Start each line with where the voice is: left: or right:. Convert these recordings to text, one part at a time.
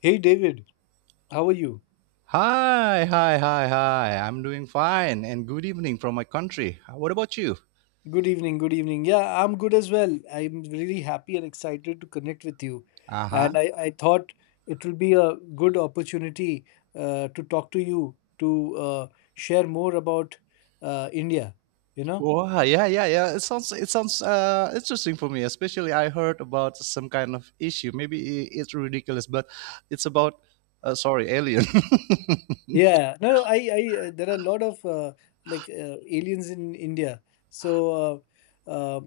left: Hey David, how are you?
right: Hi, hi, hi, hi. I'm doing fine and good evening from my country. What about you?
left: Good evening, good evening. Yeah, I'm good as well. I'm really happy and excited to connect with you.
right: Uh-huh.
left: And I thought it will be a good opportunity to talk to you to share more about India, you know?
right: Wow, yeah, yeah, yeah. It sounds interesting for me, especially I heard about some kind of issue. Maybe it's ridiculous, but it's about sorry, alien.
left: Yeah, no, I, there are a lot of like aliens in India. So, uh, uh,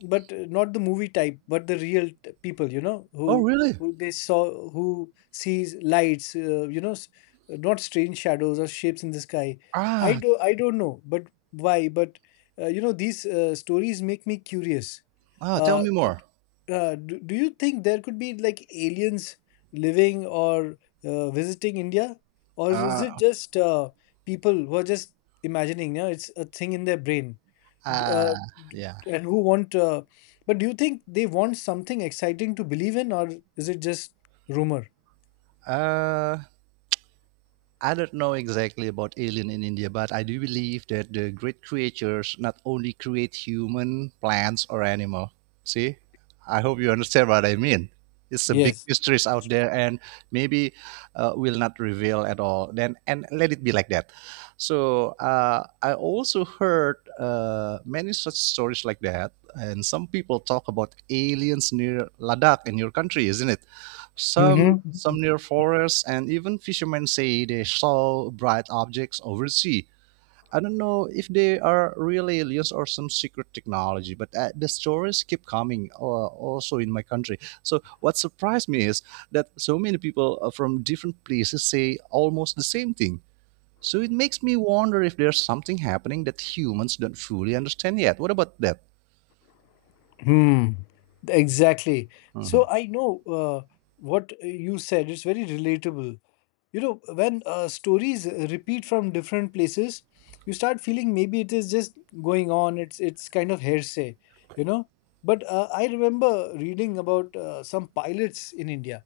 left: but not the movie type, but the real people,
right: Oh,
left: who
right: really?
left: who they saw, who sees lights, not strange shadows or shapes in the sky. I
right: Ah,
left: do, I don't know, but why? But these stories make me curious.
right: ah, tell
left: Uh,
right: me more.
left: do you think there could be like aliens living or visiting India? Or is it
right: Uh,
left: just people who are just imagining? Yeah, it's a thing in their brain. D-
right: uh
left: Uh, d-
right: yeah.
left: and who want, but do you think they want something exciting to believe in, or is it just rumor?
right: Uh I don't know exactly about alien in India, but I do believe that the great creatures not only create human, plants, or animal. See, I hope you understand what I mean. It's a big
left: Yes.
right: mysteries out there, and maybe will not reveal at all. Then and let it be like that. So I also heard many such stories like that, and some people talk about aliens near Ladakh in your country, isn't it?
left: Mm-hmm.
right: Some near forests, and even fishermen say they saw bright objects over sea. I don't know if they are real aliens or some secret technology, but the stories keep coming also in my country. So, what surprised me is that so many people from different places say almost the same thing. So, it makes me wonder if there's something happening that humans don't fully understand yet. What about that?
left: Hmm. Exactly. So
right: Hmm.
left: I know uh, what you said. It's very relatable. When stories repeat from different places, you start feeling maybe it is just going on. It's kind of hearsay. You know but uh, i remember reading about some pilots in India,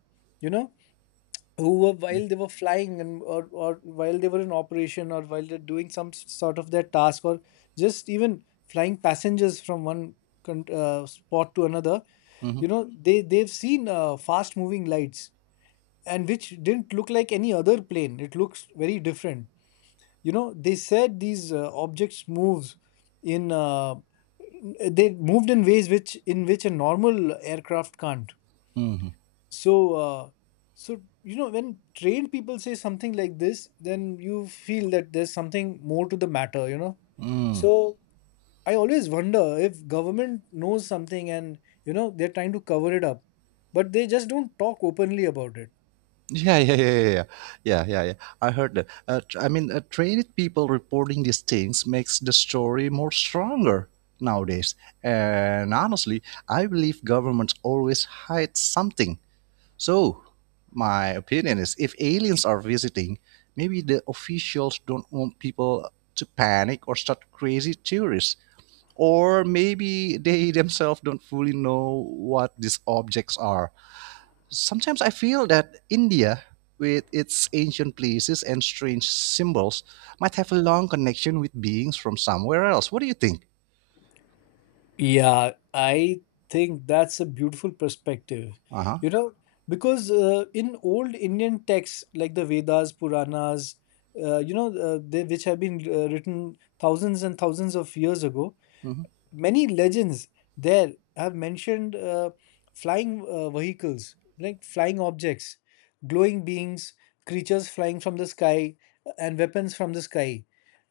left: you know who were, while they were flying, or while they were in operation, or while they're doing some sort of their task, or just even flying passengers from one spot to another.
right: Hmm.
left: You know they they've seen fast moving lights, and which didn't look like any other plane. It looks very different. They said these objects moves in they moved in ways which in which a normal aircraft can't. So uh, when trained people say something like this, then you feel that there's something more to the matter. So I always wonder if government knows something, and they're trying to cover it up, but they just don't talk openly about it.
right: Yeah, yeah, yeah, yeah, yeah, yeah, yeah, yeah. I heard that. I mean, trained people reporting these things makes the story more stronger nowadays. And honestly, I believe governments always hide something. So, my opinion is, if aliens are visiting, maybe the officials don't want people to panic or start crazy theories, or maybe they themselves don't fully know what these objects are. Sometimes I feel that India, with its ancient places and strange symbols, might have a long connection with beings from somewhere else. What do you think?
left: Yeah, I think that's a beautiful perspective.
right: Uh huh.
left: You know, because in old Indian texts like the Vedas, Puranas, which have been written thousands and thousands of years ago,
right: Hmm.
left: many legends there have mentioned flying vehicles, like flying objects, glowing beings, creatures flying from the sky, and weapons from the sky.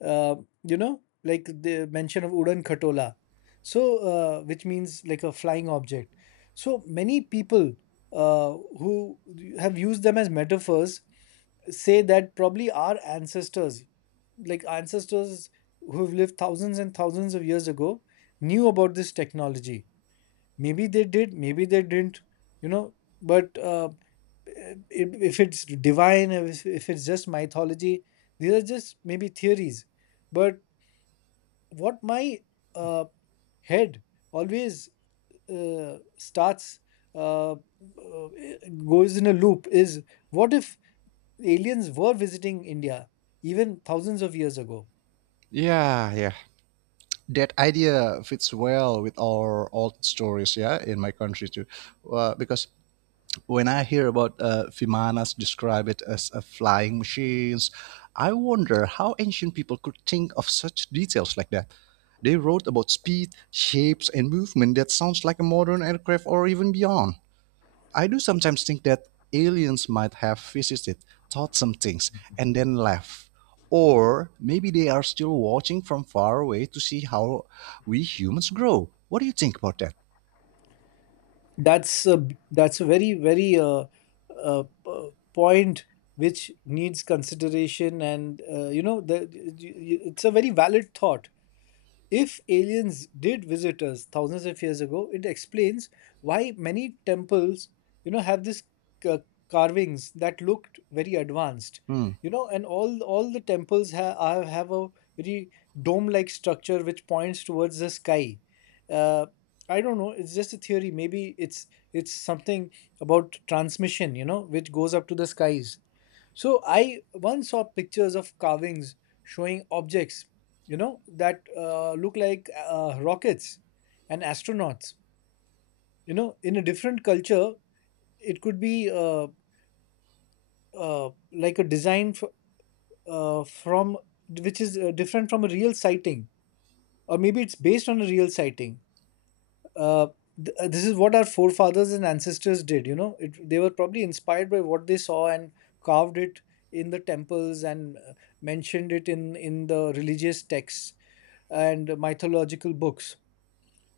left: Uh, like the mention of Udan Khatola, so which means like a flying object. So many people uh, who have used them as metaphors say that probably our ancestors, like ancestors who've lived thousands and thousands of years ago, knew about this technology. Maybe they did, maybe they didn't, you know but if it's divine, if it's just mythology, these are just maybe theories. But what my uh, head always starts uh, uh, goes in a loop is, what if aliens were visiting India even thousands of years ago?
right: Yeah, yeah. That idea fits well with our old stories, yeah, in my country too, because when I hear about Vimanas describe it as flying machines, I wonder how ancient people could think of such details like that. They wrote about speed, shapes, and movement that sounds like a modern aircraft or even beyond. I do sometimes think that aliens might have visited, taught some things, and then left. Or maybe they are still watching from far away to see how we humans grow. What do you think about that?
left: That's a that's a very very point which needs consideration, and it's a very valid thought. If aliens did visit us thousands of years ago, it explains why many temples, have this ca- carvings that looked very advanced.
right: Hmm.
left: And all the temples have a very dome-like structure which points towards the sky. Uh, I don't know. It's just a theory. Maybe it's something about transmission. Which goes up to the skies. So I once saw pictures of carvings showing objects, that look like rockets and astronauts. In a different culture, it could be like a design f- from which is different from a real sighting, or maybe it's based on a real sighting. uh, this is what our forefathers and ancestors did. They were probably inspired by what they saw and carved it in the temples, and mentioned it in the religious texts and mythological books.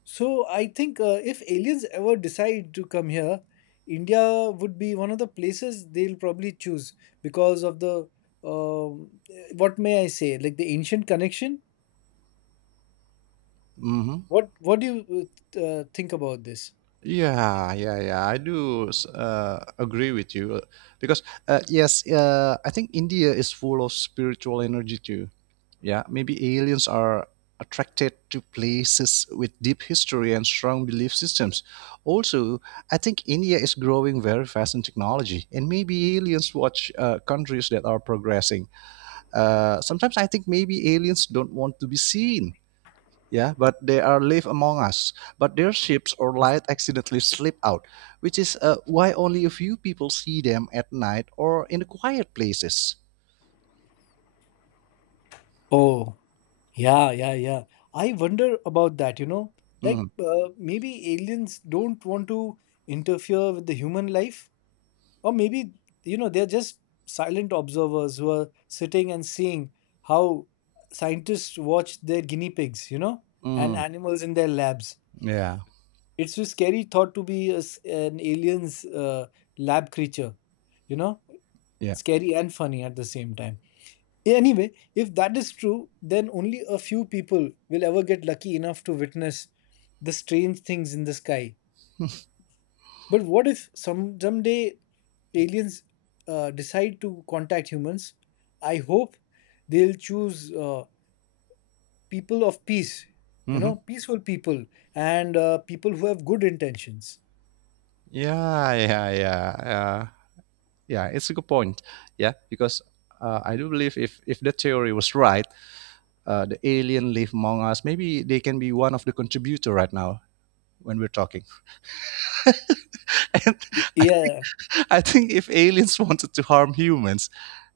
left: So I think if aliens ever decide to come here, India would be one of the places they'll probably choose because of the um what may I say, like the ancient connection.
right: Hmm.
left: What do you think about this?
right: Yeah, yeah, yeah. Agree with you because yes, I think India is full of spiritual energy too. Yeah, maybe aliens are attracted to places with deep history and strong belief systems. Also, I think India is growing very fast in technology, and maybe aliens watch countries that are progressing. Sometimes I think maybe aliens don't want to be seen, yeah, but they are live among us. But their ships or light accidentally slip out, which is why only a few people see them at night or in the quiet places.
left: Oh. Yeah, yeah, yeah. I wonder about that, like
right: Hmm.
left: maybe aliens don't want to interfere with the human life, or maybe, they're just silent observers who are sitting and seeing how scientists watch their guinea pigs, and
right: Hmm.
left: animals in their labs.
right: Yeah,
left: It's a scary thought to be a s an alien's lab creature, you know,
right: yeah.
left: scary and funny at the same time. Yeah, anyway, if that is true, then only a few people will ever get lucky enough to witness the strange things in the sky. But what if someday aliens decide to contact humans? I hope they'll choose people of peace,
right: Hmm.
left: peaceful people, and people who have good intentions.
right: Yeah, yeah, yeah. Yeah, it's a good point. Yeah, because I do believe if the theory was right, the alien live among us, maybe they can be one of the contributor right now when we're talking. And I think,
left: Yeah,
right: I think if aliens wanted to harm humans,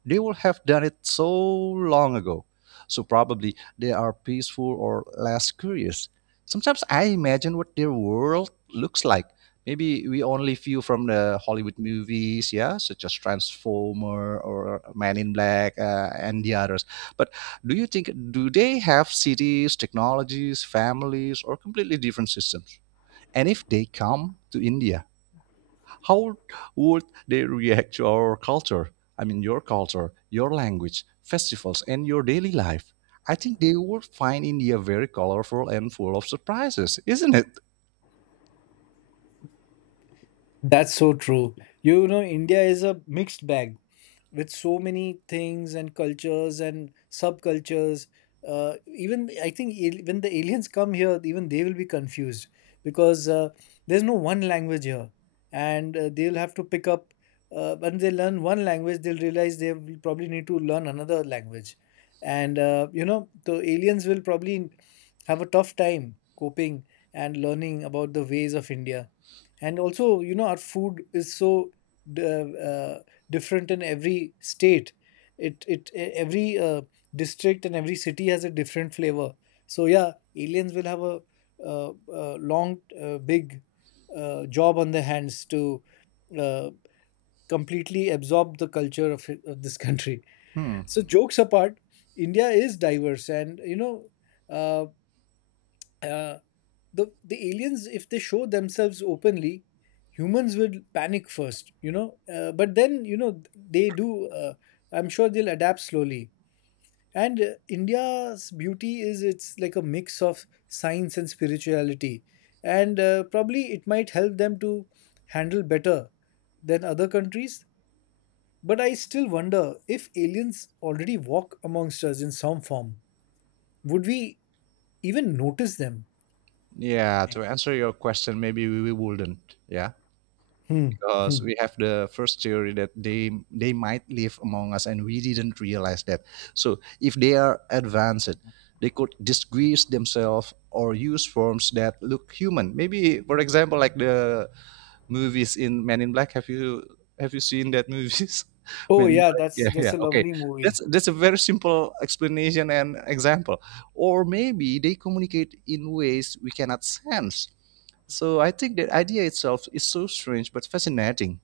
right: they would have done it so long ago. So probably they are peaceful or less curious. Sometimes I imagine what their world looks like. Maybe we only view from the Hollywood movies, yeah, such as Transformer or Man in Black and the others. But do you think do they have cities, technologies, families, or completely different systems? And if they come to India, how would they react to our culture? I mean, your culture, your language, festivals, and your daily life. I think they would find India very colorful and full of surprises, isn't it?
left: that's so true. India is a mixed bag, with so many things and cultures and subcultures. Even I think when the aliens come here, even they will be confused, because there's no one language here, and they'll have to pick up. When they learn one language, they'll realize they will probably need to learn another language, and the aliens will probably have a tough time coping and learning about the ways of India. And also, our food is so d- uh, different in every state. Every district and every city has a different flavor. So yeah, aliens will have a long, big job on their hands to uh, completely absorb the culture of this country.
right: Hmm.
left: So jokes apart, India is diverse, and. Uh, uh, the aliens, if they show themselves openly, humans will panic first. But then you know they do I'm sure they'll adapt slowly. And India's beauty is it's like a mix of science and spirituality, and probably it might help them to handle better than other countries. But I still wonder, if aliens already walk amongst us in some form, would we even notice them?
right: Yeah, to answer your question, maybe we wouldn't. Yeah,
left: Hmm.
right: because we have the first theory that they might live among us and we didn't realize that. So if they are advanced, they could disguise themselves or use forms that look human. Maybe, for example, like the movies in Men in Black. Have you seen that movies?
left: Oh
right: Men in
left: yeah,
right: Black.
left: that's
right: Yeah,
left: that's
right: yeah.
left: a
right: Okay,
left: lovely movie.
right: that's a very simple explanation and example. Or maybe they communicate in ways we cannot sense. So I think the idea itself is so strange but fascinating.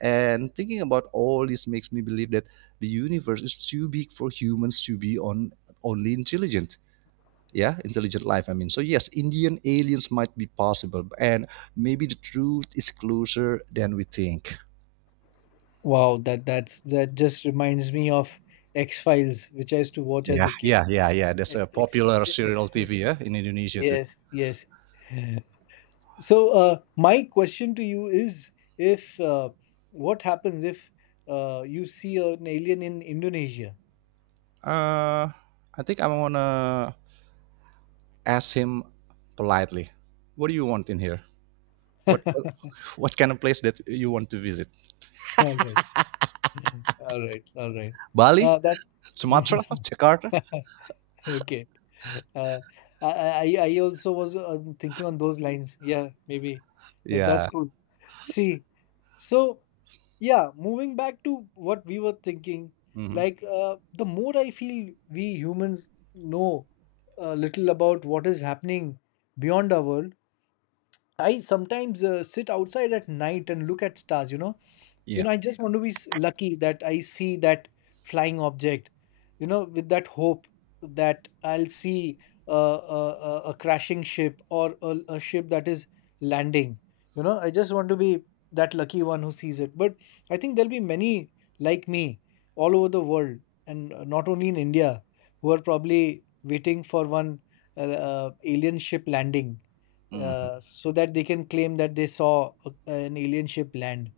right: And thinking about all this makes me believe that the universe is too big for humans to be on only intelligent, yeah, intelligent life, I mean. So yes, Indian aliens might be possible, and maybe the truth is closer than we think.
left: Wow, that that's that just reminds me of X Files, which I used to watch as
right: Yeah,
left: a kid.
right: yeah, yeah, yeah, there's
left: X,
right: a
left: X-
right: popular serial TV, yeah, in Indonesia too.
left: yes, yes. So my question to you is, if what happens if you see an alien in Indonesia?
right: uh I think I'm gonna ask him politely, what do you want in here?
left: All
right: what what, what kind of place that you want to visit?
left: right, all right, all right.
right: Bali,
left: That.
right: Sumatra, Jakarta.
left: Okay. Uh, I, I, I also was thinking on those lines. Yeah, maybe. But that's
right: Yeah.
left: cool. See, so yeah, moving back to what we were thinking,
right: Hmm.
left: like the more I feel we humans know a little about what is happening beyond our world. I sometimes sit outside at night and look at stars, you know you
right: Yeah.
left: know i just want to be lucky that I see that flying object, with that hope that I'll see a, a, a crashing ship, or a ship that is landing. I just want to be that lucky one who sees it, but I think there'll be many like me all over the world, and not only in India, who are probably waiting for one alien ship landing,
right: Hmm.
left: so that they can claim that they saw an alien ship land.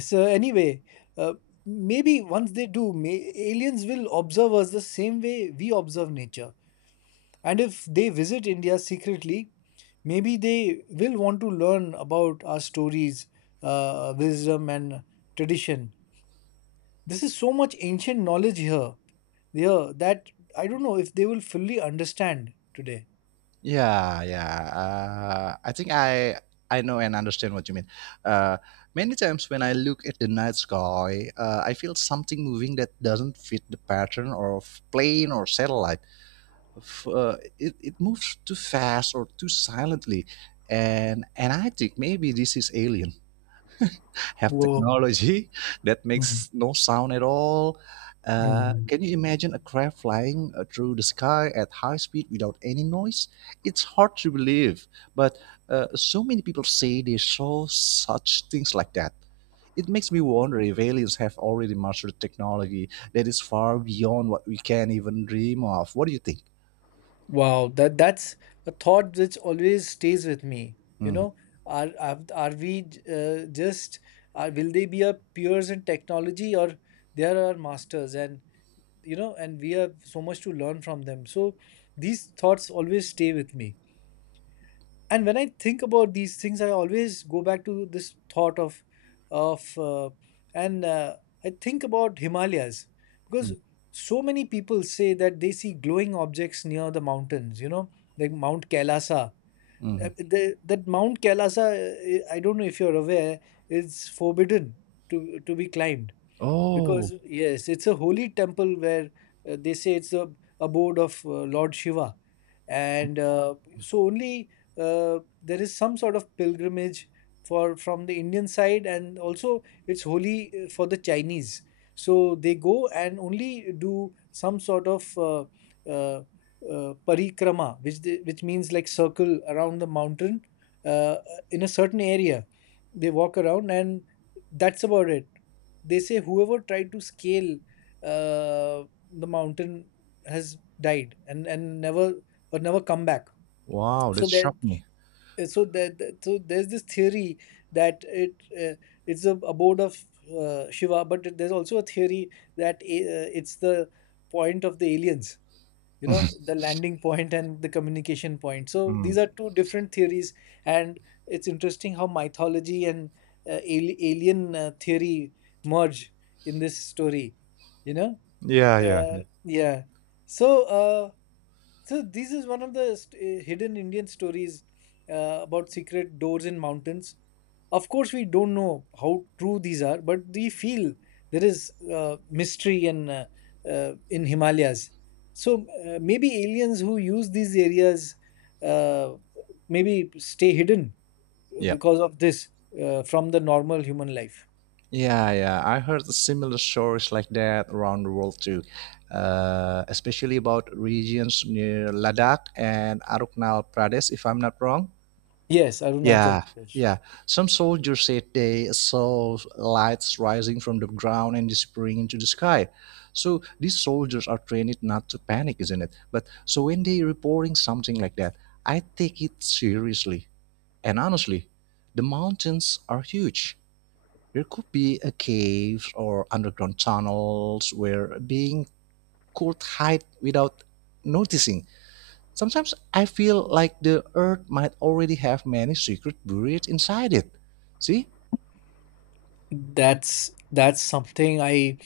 left: So anyway, uh, maybe once they do, aliens will observe us the same way we observe nature. And if they visit India secretly, maybe they will want to learn about our stories, wisdom, and tradition. This is so much ancient knowledge here that I don't know if they will fully understand today.
right: Yeah, yeah. I think I know and understand what you mean. Uh, many times when I look at the night sky, I feel something moving that doesn't fit the pattern of plane or satellite. It moves too fast or too silently, and I think maybe this is alien have
left: Whoa.
right: technology that
left: Mhm.
right: makes no sound at all.
left: Mhm.
right: Can you imagine a craft flying through the sky at high speed without any noise? It's hard to believe, but so many people say they saw such things like that. It makes me wonder if aliens have already mastered technology that is far beyond what we can even dream of. What do you think?
left: Wow, that that's a thought which always stays with me. You
right: Mhm,
left: know, are we just are will they be our peers in technology, or they are our masters, and and we have so much to learn from them. So these thoughts always stay with me. And when I think about these things, I always go back to this thought of, and I think about Himalayas, because
right: mhm,
left: so many people say that they see glowing objects near the mountains. Like Mount Kailasa.
right: mhm.
left: That Mount Kailasa, I don't know if you're aware, is forbidden to be climbed,
right: Oh,
left: because yes, it's a holy temple where they say it's a abode of Lord Shiva, and so only there is some sort of pilgrimage for from the Indian side, and also it's holy for the Chinese. So they go and only do some sort of uh, parikrama, which means like circle around the mountain uh, uh, in a certain area. They walk around, and that's about it. They say whoever tried to scale the mountain has died and never come back.
right: wow,
left: So
right: that
left: there,
right: shocked me.
left: so there, so there's this theory that it's the abode of Shiva, but there's also a theory that it's the point of the aliens. You know, the landing point and the communication point. So
right: Hmm.
left: these are two different theories, and it's interesting how mythology and alien theory merge in this story. You know,
right: Yeah, yeah,
left: yeah. So. Uh, so this is one of the hidden Indian stories about secret doors in mountains. Of course, we don't know how true these are, but we feel there is mystery in Himalayas. So maybe aliens who use these areas uh, maybe stay hidden
right: yeah.
left: because of this from the normal human life.
right: Yeah, yeah. I heard similar stories like that around the world too, especially about regions near Ladakh and Arunachal Pradesh, if I'm not wrong.
left: Yes, Arunachal
right: Yeah,
left: Pradesh.
right: yeah. Some soldiers said they saw lights rising from the ground and disappearing into the sky. So these soldiers are trained not to panic, isn't it? But so when they reporting something like that, I take it seriously. And honestly, the mountains are huge, there could be a cave or underground tunnels where being could hide without noticing. Sometimes I feel like the earth might already have many secrets buried inside it. See?
left: That's something i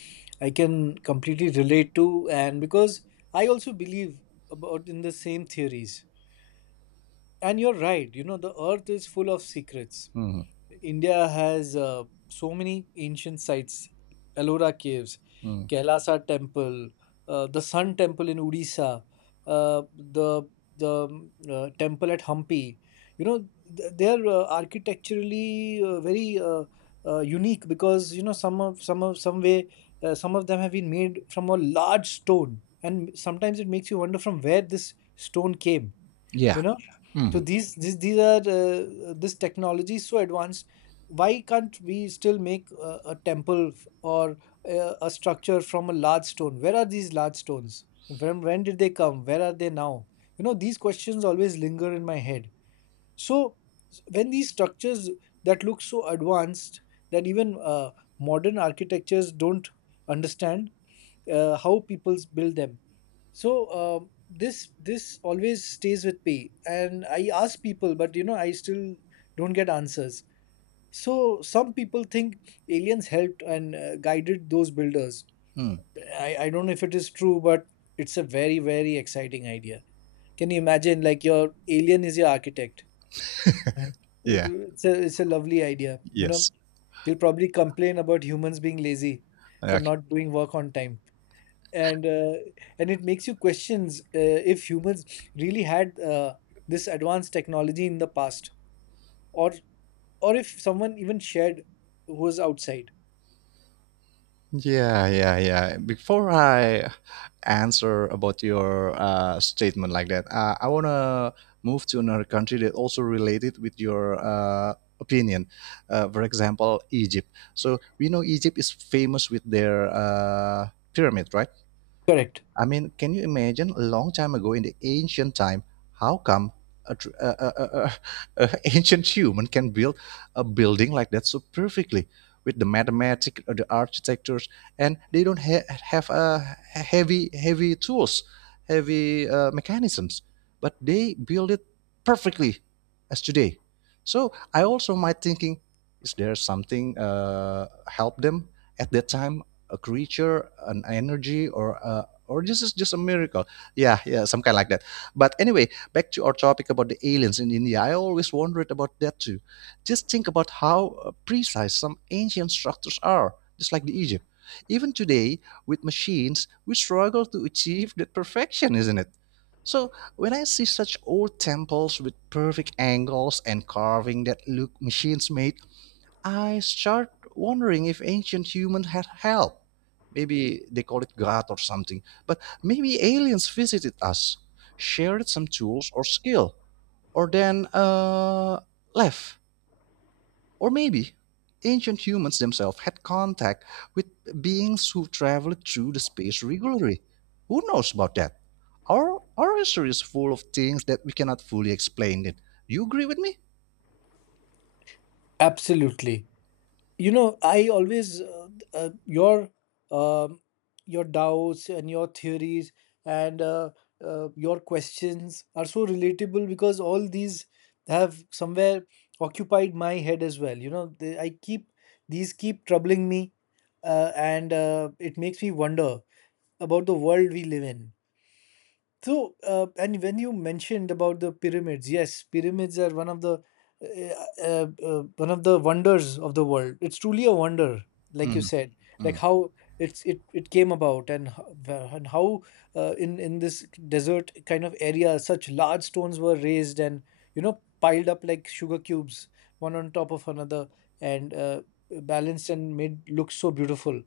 left: i can completely relate to, and because I also believe about in the same theories, and you're right. You know, the earth is full of secrets.
right: Hmm,
left: India has so many ancient sites: Ellora Caves,
right: hmm.
left: Kailasa Temple, the Sun Temple in Odisha, uh, the the temple at Hampi. You know, they are architecturally very unique, because you know some of them have been made from a large stone, and sometimes it makes you wonder from where this stone came. You
right: Yeah.
left: know,
right: Hmm,
left: so these are this technology is so advanced. Why can't we still make a temple or a structure from a large stone? Where are these large stones? When did they come? Where are they now? You know, these questions always linger in my head. So when these structures that look so advanced, that even modern architectures don't understand how people build them. So this always stays with me, and I ask people, but you know, I still don't get answers. So some people think aliens helped and guided those builders.
right: hmm.
left: I don't know if it is true, but it's a very, very exciting idea. Can you imagine, like, your alien is your architect, right? it's,
right: Yeah.
left: it's a it's a lovely idea, you know.
right: Yes.
left: He'll probably complain about humans being lazy for
right: Okay.
left: not doing work on time. And uh, and it makes you questions if humans really had this advanced technology in the past, or or if someone even shared, who was outside.
right: Yeah, yeah, yeah. Before I answer about your statement like that, I wanna move to another country that also related with your opinion. For example, Egypt. So we know Egypt is famous with their pyramid, right?
left: Correct.
right: I mean, can you imagine a long time ago in the ancient time, how come a, tr- a ancient human can build a building like that so perfectly with the mathematics, the architectures, and they don't have heavy heavy tools, heavy mechanisms, but they build it perfectly as today. So I also might thinking, is there something help them at that time? A creature, an energy, or a, or this is just a miracle, yeah, yeah, some kind like that. But anyway, back to our topic about the aliens in India, I always wondered about that too. Just think about how precise some ancient structures are, just like the Egypt. Even today with machines we struggle to achieve that perfection, isn't it? So when I see such old temples with perfect angles and carving that look machines made, I start wondering if ancient humans had help. Maybe they call it God or something. But maybe aliens visited us, shared some tools or skill, or then left. Or maybe ancient humans themselves had contact with beings who traveled through the space regularly. Who knows about that? Our history is full of things that we cannot fully explain it. You agree with me?
left: Absolutely. You know, I always uh, your um, your doubts and your theories and your questions are so relatable, because all these have somewhere occupied my head as well. You know, I keep, these keep troubling me. And It makes me wonder about the world we live in. So, and when you mentioned about the pyramids, yes, pyramids are one of the wonders of the world. It's truly a wonder, like you said,
right: Hmm.
left: like how it came about, and how in this desert kind of area, such large stones were raised and you know piled up like sugar cubes, one on top of another, and balanced and made look so beautiful.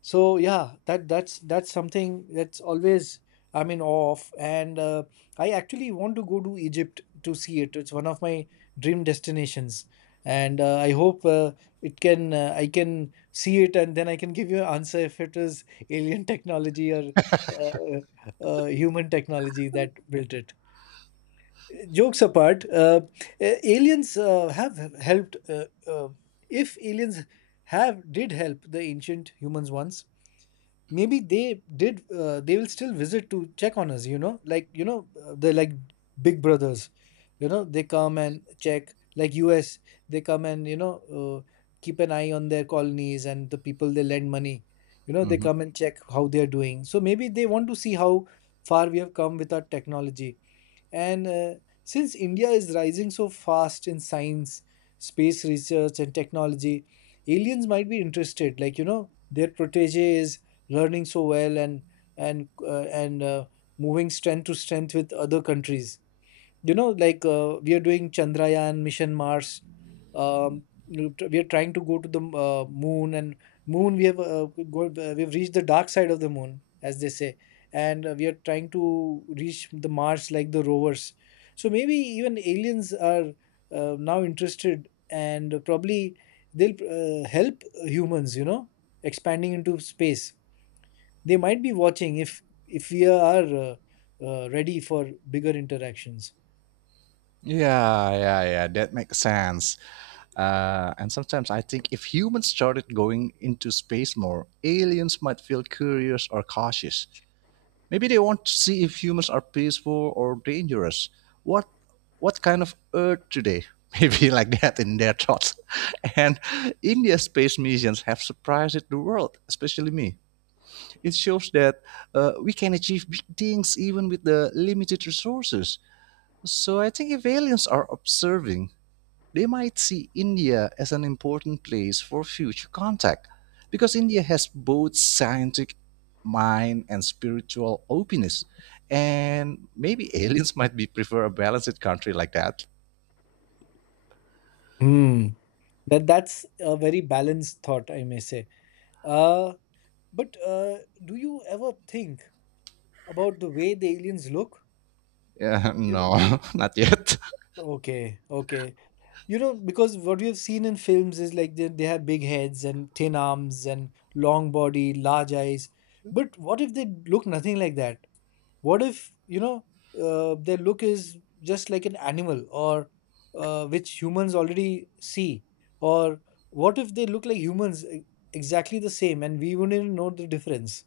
left: So yeah, that's something that's always I'm in awe of, and I actually want to go to Egypt to see it. It's one of my dream destinations, and I hope it can I can see it, and then I can give you an answer if it is alien technology or human technology that built it. Jokes apart, aliens have helped. If aliens have did help the ancient humans once, maybe they did they will still visit to check on us. You know, like, you know, they're like big brothers, you know. They come and check like us. They come, and you know, keep an eye on their colonies and the people they lend money. You know, they come and check how they are doing. So maybe they want to see how far we have come with our technology, and since India is rising so fast in science, space research, and technology, aliens might be interested. Like, you know, their protege is learning so well, and moving strength to strength with other countries. You know, like, we are doing chandrayaan mission mars. You We are trying to go to the moon, and moon we have we've reached the dark side of the moon, as they say. And we are trying to reach the mars, like the rovers. So maybe even aliens are now interested, and probably they'll help humans, you know, expanding into space. They might be watching if we are ready for bigger interactions.
right: Yeah, yeah, yeah. That makes sense. And sometimes I think if humans started going into space more, aliens might feel curious or cautious. Maybe they want to see if humans are peaceful or dangerous. What what kind of Earth today? Maybe like that in their thoughts. And India's space missions have surprised the world, especially me. It shows that we can achieve big things even with the limited resources. So I think if aliens are observing, they might see India as an important place for future contact because India has both scientific mind and spiritual openness. And maybe aliens might be prefer a balanced country like that.
left: Hmm. That's a very balanced thought, I may say. Uh, but do you ever think about the way the aliens look?
right: Yeah,
left: You know,
right: no, not yet.
left: okay, okay. You know, because what we have seen in films is like, they have big heads and thin arms and long body, large eyes. But what if they look nothing like that? What if, you know, their look is just like an animal, or which humans already see? Or what if they look like humans exactly the same, and we wouldn't even know the difference?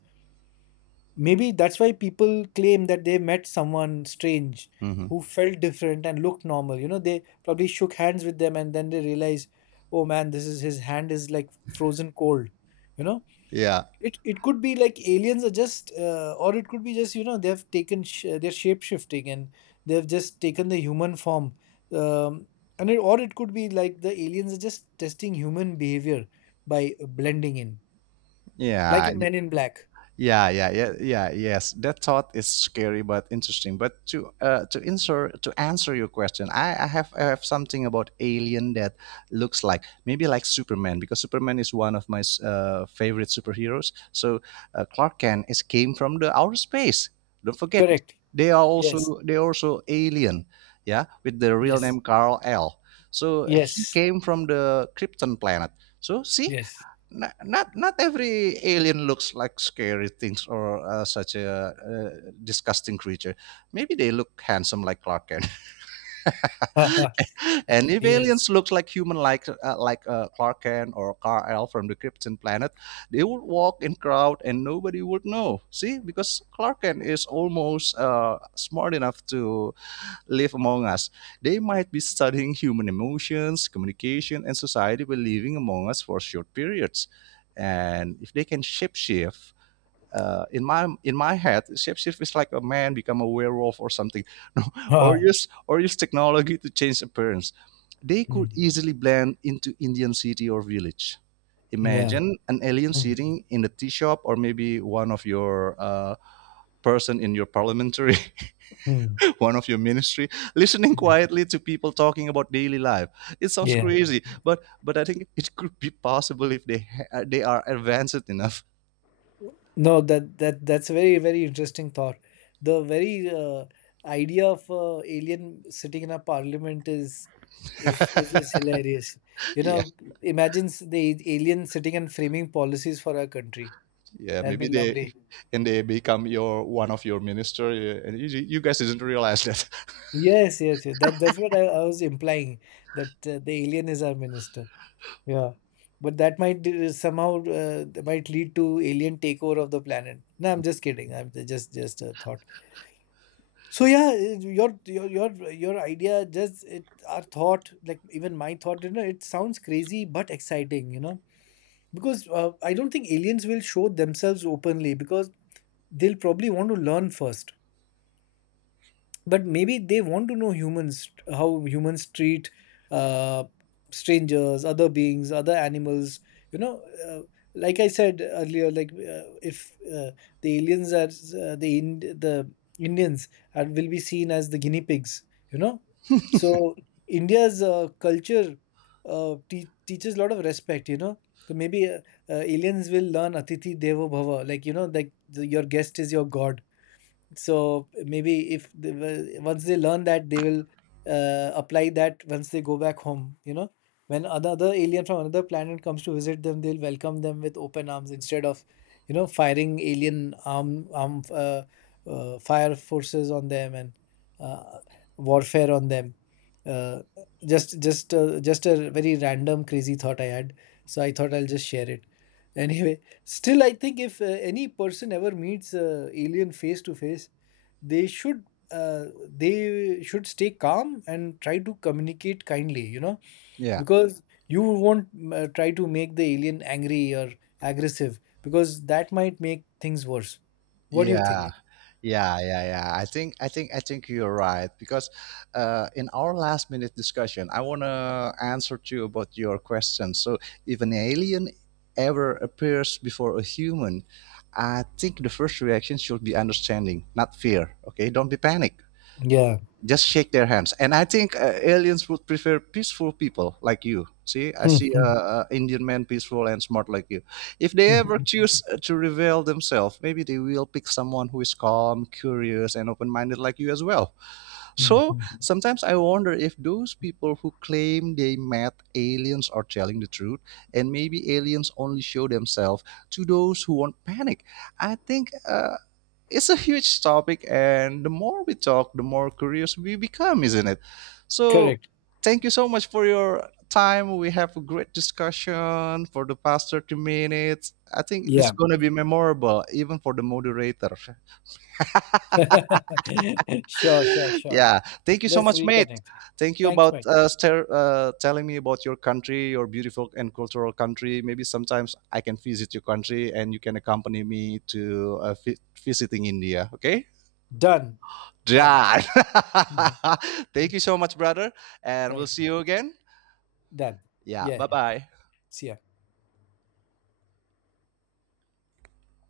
left: Maybe that's why people claim that they met someone strange
right: Mhm.
left: who felt different and looked normal. You know, they probably shook hands with them, and then they realize, oh man, this is his hand is like frozen cold, you know.
right: Yeah.
left: It could be like aliens are just or it could be just, you know, they've taken they're shape shifting, and they've just taken the human form. um, and it, or it could be like the aliens are just testing human behavior by blending in, like
right: Yeah.
left: in Men in Black.
right: Yeah, yeah, yeah, yeah, yes. That thought is scary but interesting. But to to answer your question, I have something about alien that looks like maybe like Superman, because Superman is one of my favorite superheroes. So Clark Kent is came from the outer space. Don't forget,
left: Correct.
right: they are
left: Yes,
right: also, they are also alien. Yeah, with the real
left: yes,
right: name Carl L. So he
left: yes,
right: came from the Krypton planet. So see,
left: yes.
right: not every alien looks like scary things or such a disgusting creature. Maybe they look handsome like Clark Kent, and if
left: yes.
right: aliens look like human like Clark Kent or Kal-El from the Krypton planet, they would walk in crowd and nobody would know. See, because Clark Kent is almost smart enough to live among us. They might be studying human emotions, communication, and society by living among us for short periods. And if they can shapeshift, in my head, shapeshift is like a man become a werewolf or something, or
left: Ah,
right: use technology to change appearance. They could
left: mm,
right: easily blend into Indian city or village.
left: yeah.
right: Imagine an alien
left: Mm,
right: sitting in the tea shop, or maybe one of your person in your parliamentary,
left: mm,
right: one of your ministry, listening
left: mm.
right: quietly to people talking about daily life. It sounds
left: Yeah.
right: crazy, but I think it could be possible if they are advanced enough.
left: No, that's a very, very interesting thought. The very idea of alien sitting in a parliament is is is is hilarious. You
right: Yeah,
left: know, imagine alien sitting and framing policies for our country.
right: yeah,
left: That'll be
right: maybe they.
left: lovely.
right: And they become your one of your minister, and you guys didn't realize that.
left: Yes, yes, yes. That that's what I was implying, that the alien is our minister. Yeah, but that might somehow that might lead to alien takeover of the planet. No, I'm just kidding. I'm just a thought. So yeah, your idea just it our thought like even my thought, you know, it sounds crazy but exciting, you know, because I don't think aliens will show themselves openly, because they'll probably want to learn first. But maybe they want to know humans, how humans treat uh, strangers, other beings, other animals, you know. uh, like I said earlier, like, if the aliens are the Ind- the indians will be seen as the guinea pigs, you know. So india's culture teaches a lot of respect, you know. So maybe aliens will learn atithi deva bhava, like, you know, like your guest is your god. So maybe if they will, once they learn that, they will apply that once they go back home. You know, when another alien from another planet comes to visit them, they'll welcome them with open arms instead of, you know, firing alien arm arm fire forces on them, and uh, warfare on them. Uh, just a very random crazy thought I had, so I thought I'll just share it. Anyway, still, I think if any person ever meets alien face to face, they should they should stay calm and try to communicate kindly. You know,
right: Yeah.
left: because you won't try to make the alien angry or aggressive, because that might make things worse. What do you
right: Yeah,
left: think?
right: yeah, yeah, yeah. I think you're right, because in our last minute discussion, I wanna answer to you about your question. So if an alien ever appears before a human, I think the first reaction should be understanding, not fear. Okay, don't be panic,
left: Yeah.
right: just shake their hands. And I think aliens would prefer peaceful people like you. See, I see Indian man peaceful and smart like you. If they ever choose to reveal themselves, maybe they will pick someone who is calm, curious, and open-minded like you as well. So sometimes I wonder if those people who claim they met aliens are telling the truth, and maybe aliens only show themselves to those who won't panic. I think it's a huge topic, and the more we talk the more curious we become, isn't it? So
left: Correct.
right: thank you so much for your time. We have a great discussion for the past 30 minutes. I think this is
left: Yeah.
right: going to be memorable even for the moderator.
left: Sure, sure, sure.
right: Yeah, thank you so
left: Let's
right: much, mate.
left: reconnect.
right: Thank you
left: Thanks,
right: about
left: mate.
right: telling me about your country, your beautiful and cultural country. Maybe sometimes I can visit your country and you can accompany me to visiting India, okay,
left: Done. Done.
right: John.
left: Mhm.
right: Thank you so much, brother. And we'll
left: Thank
right: see
left: you.
right: you again.
left: Done.
right: Yeah,
left: Yeah.
right: bye
left: Yeah.
right: bye.
left: See ya.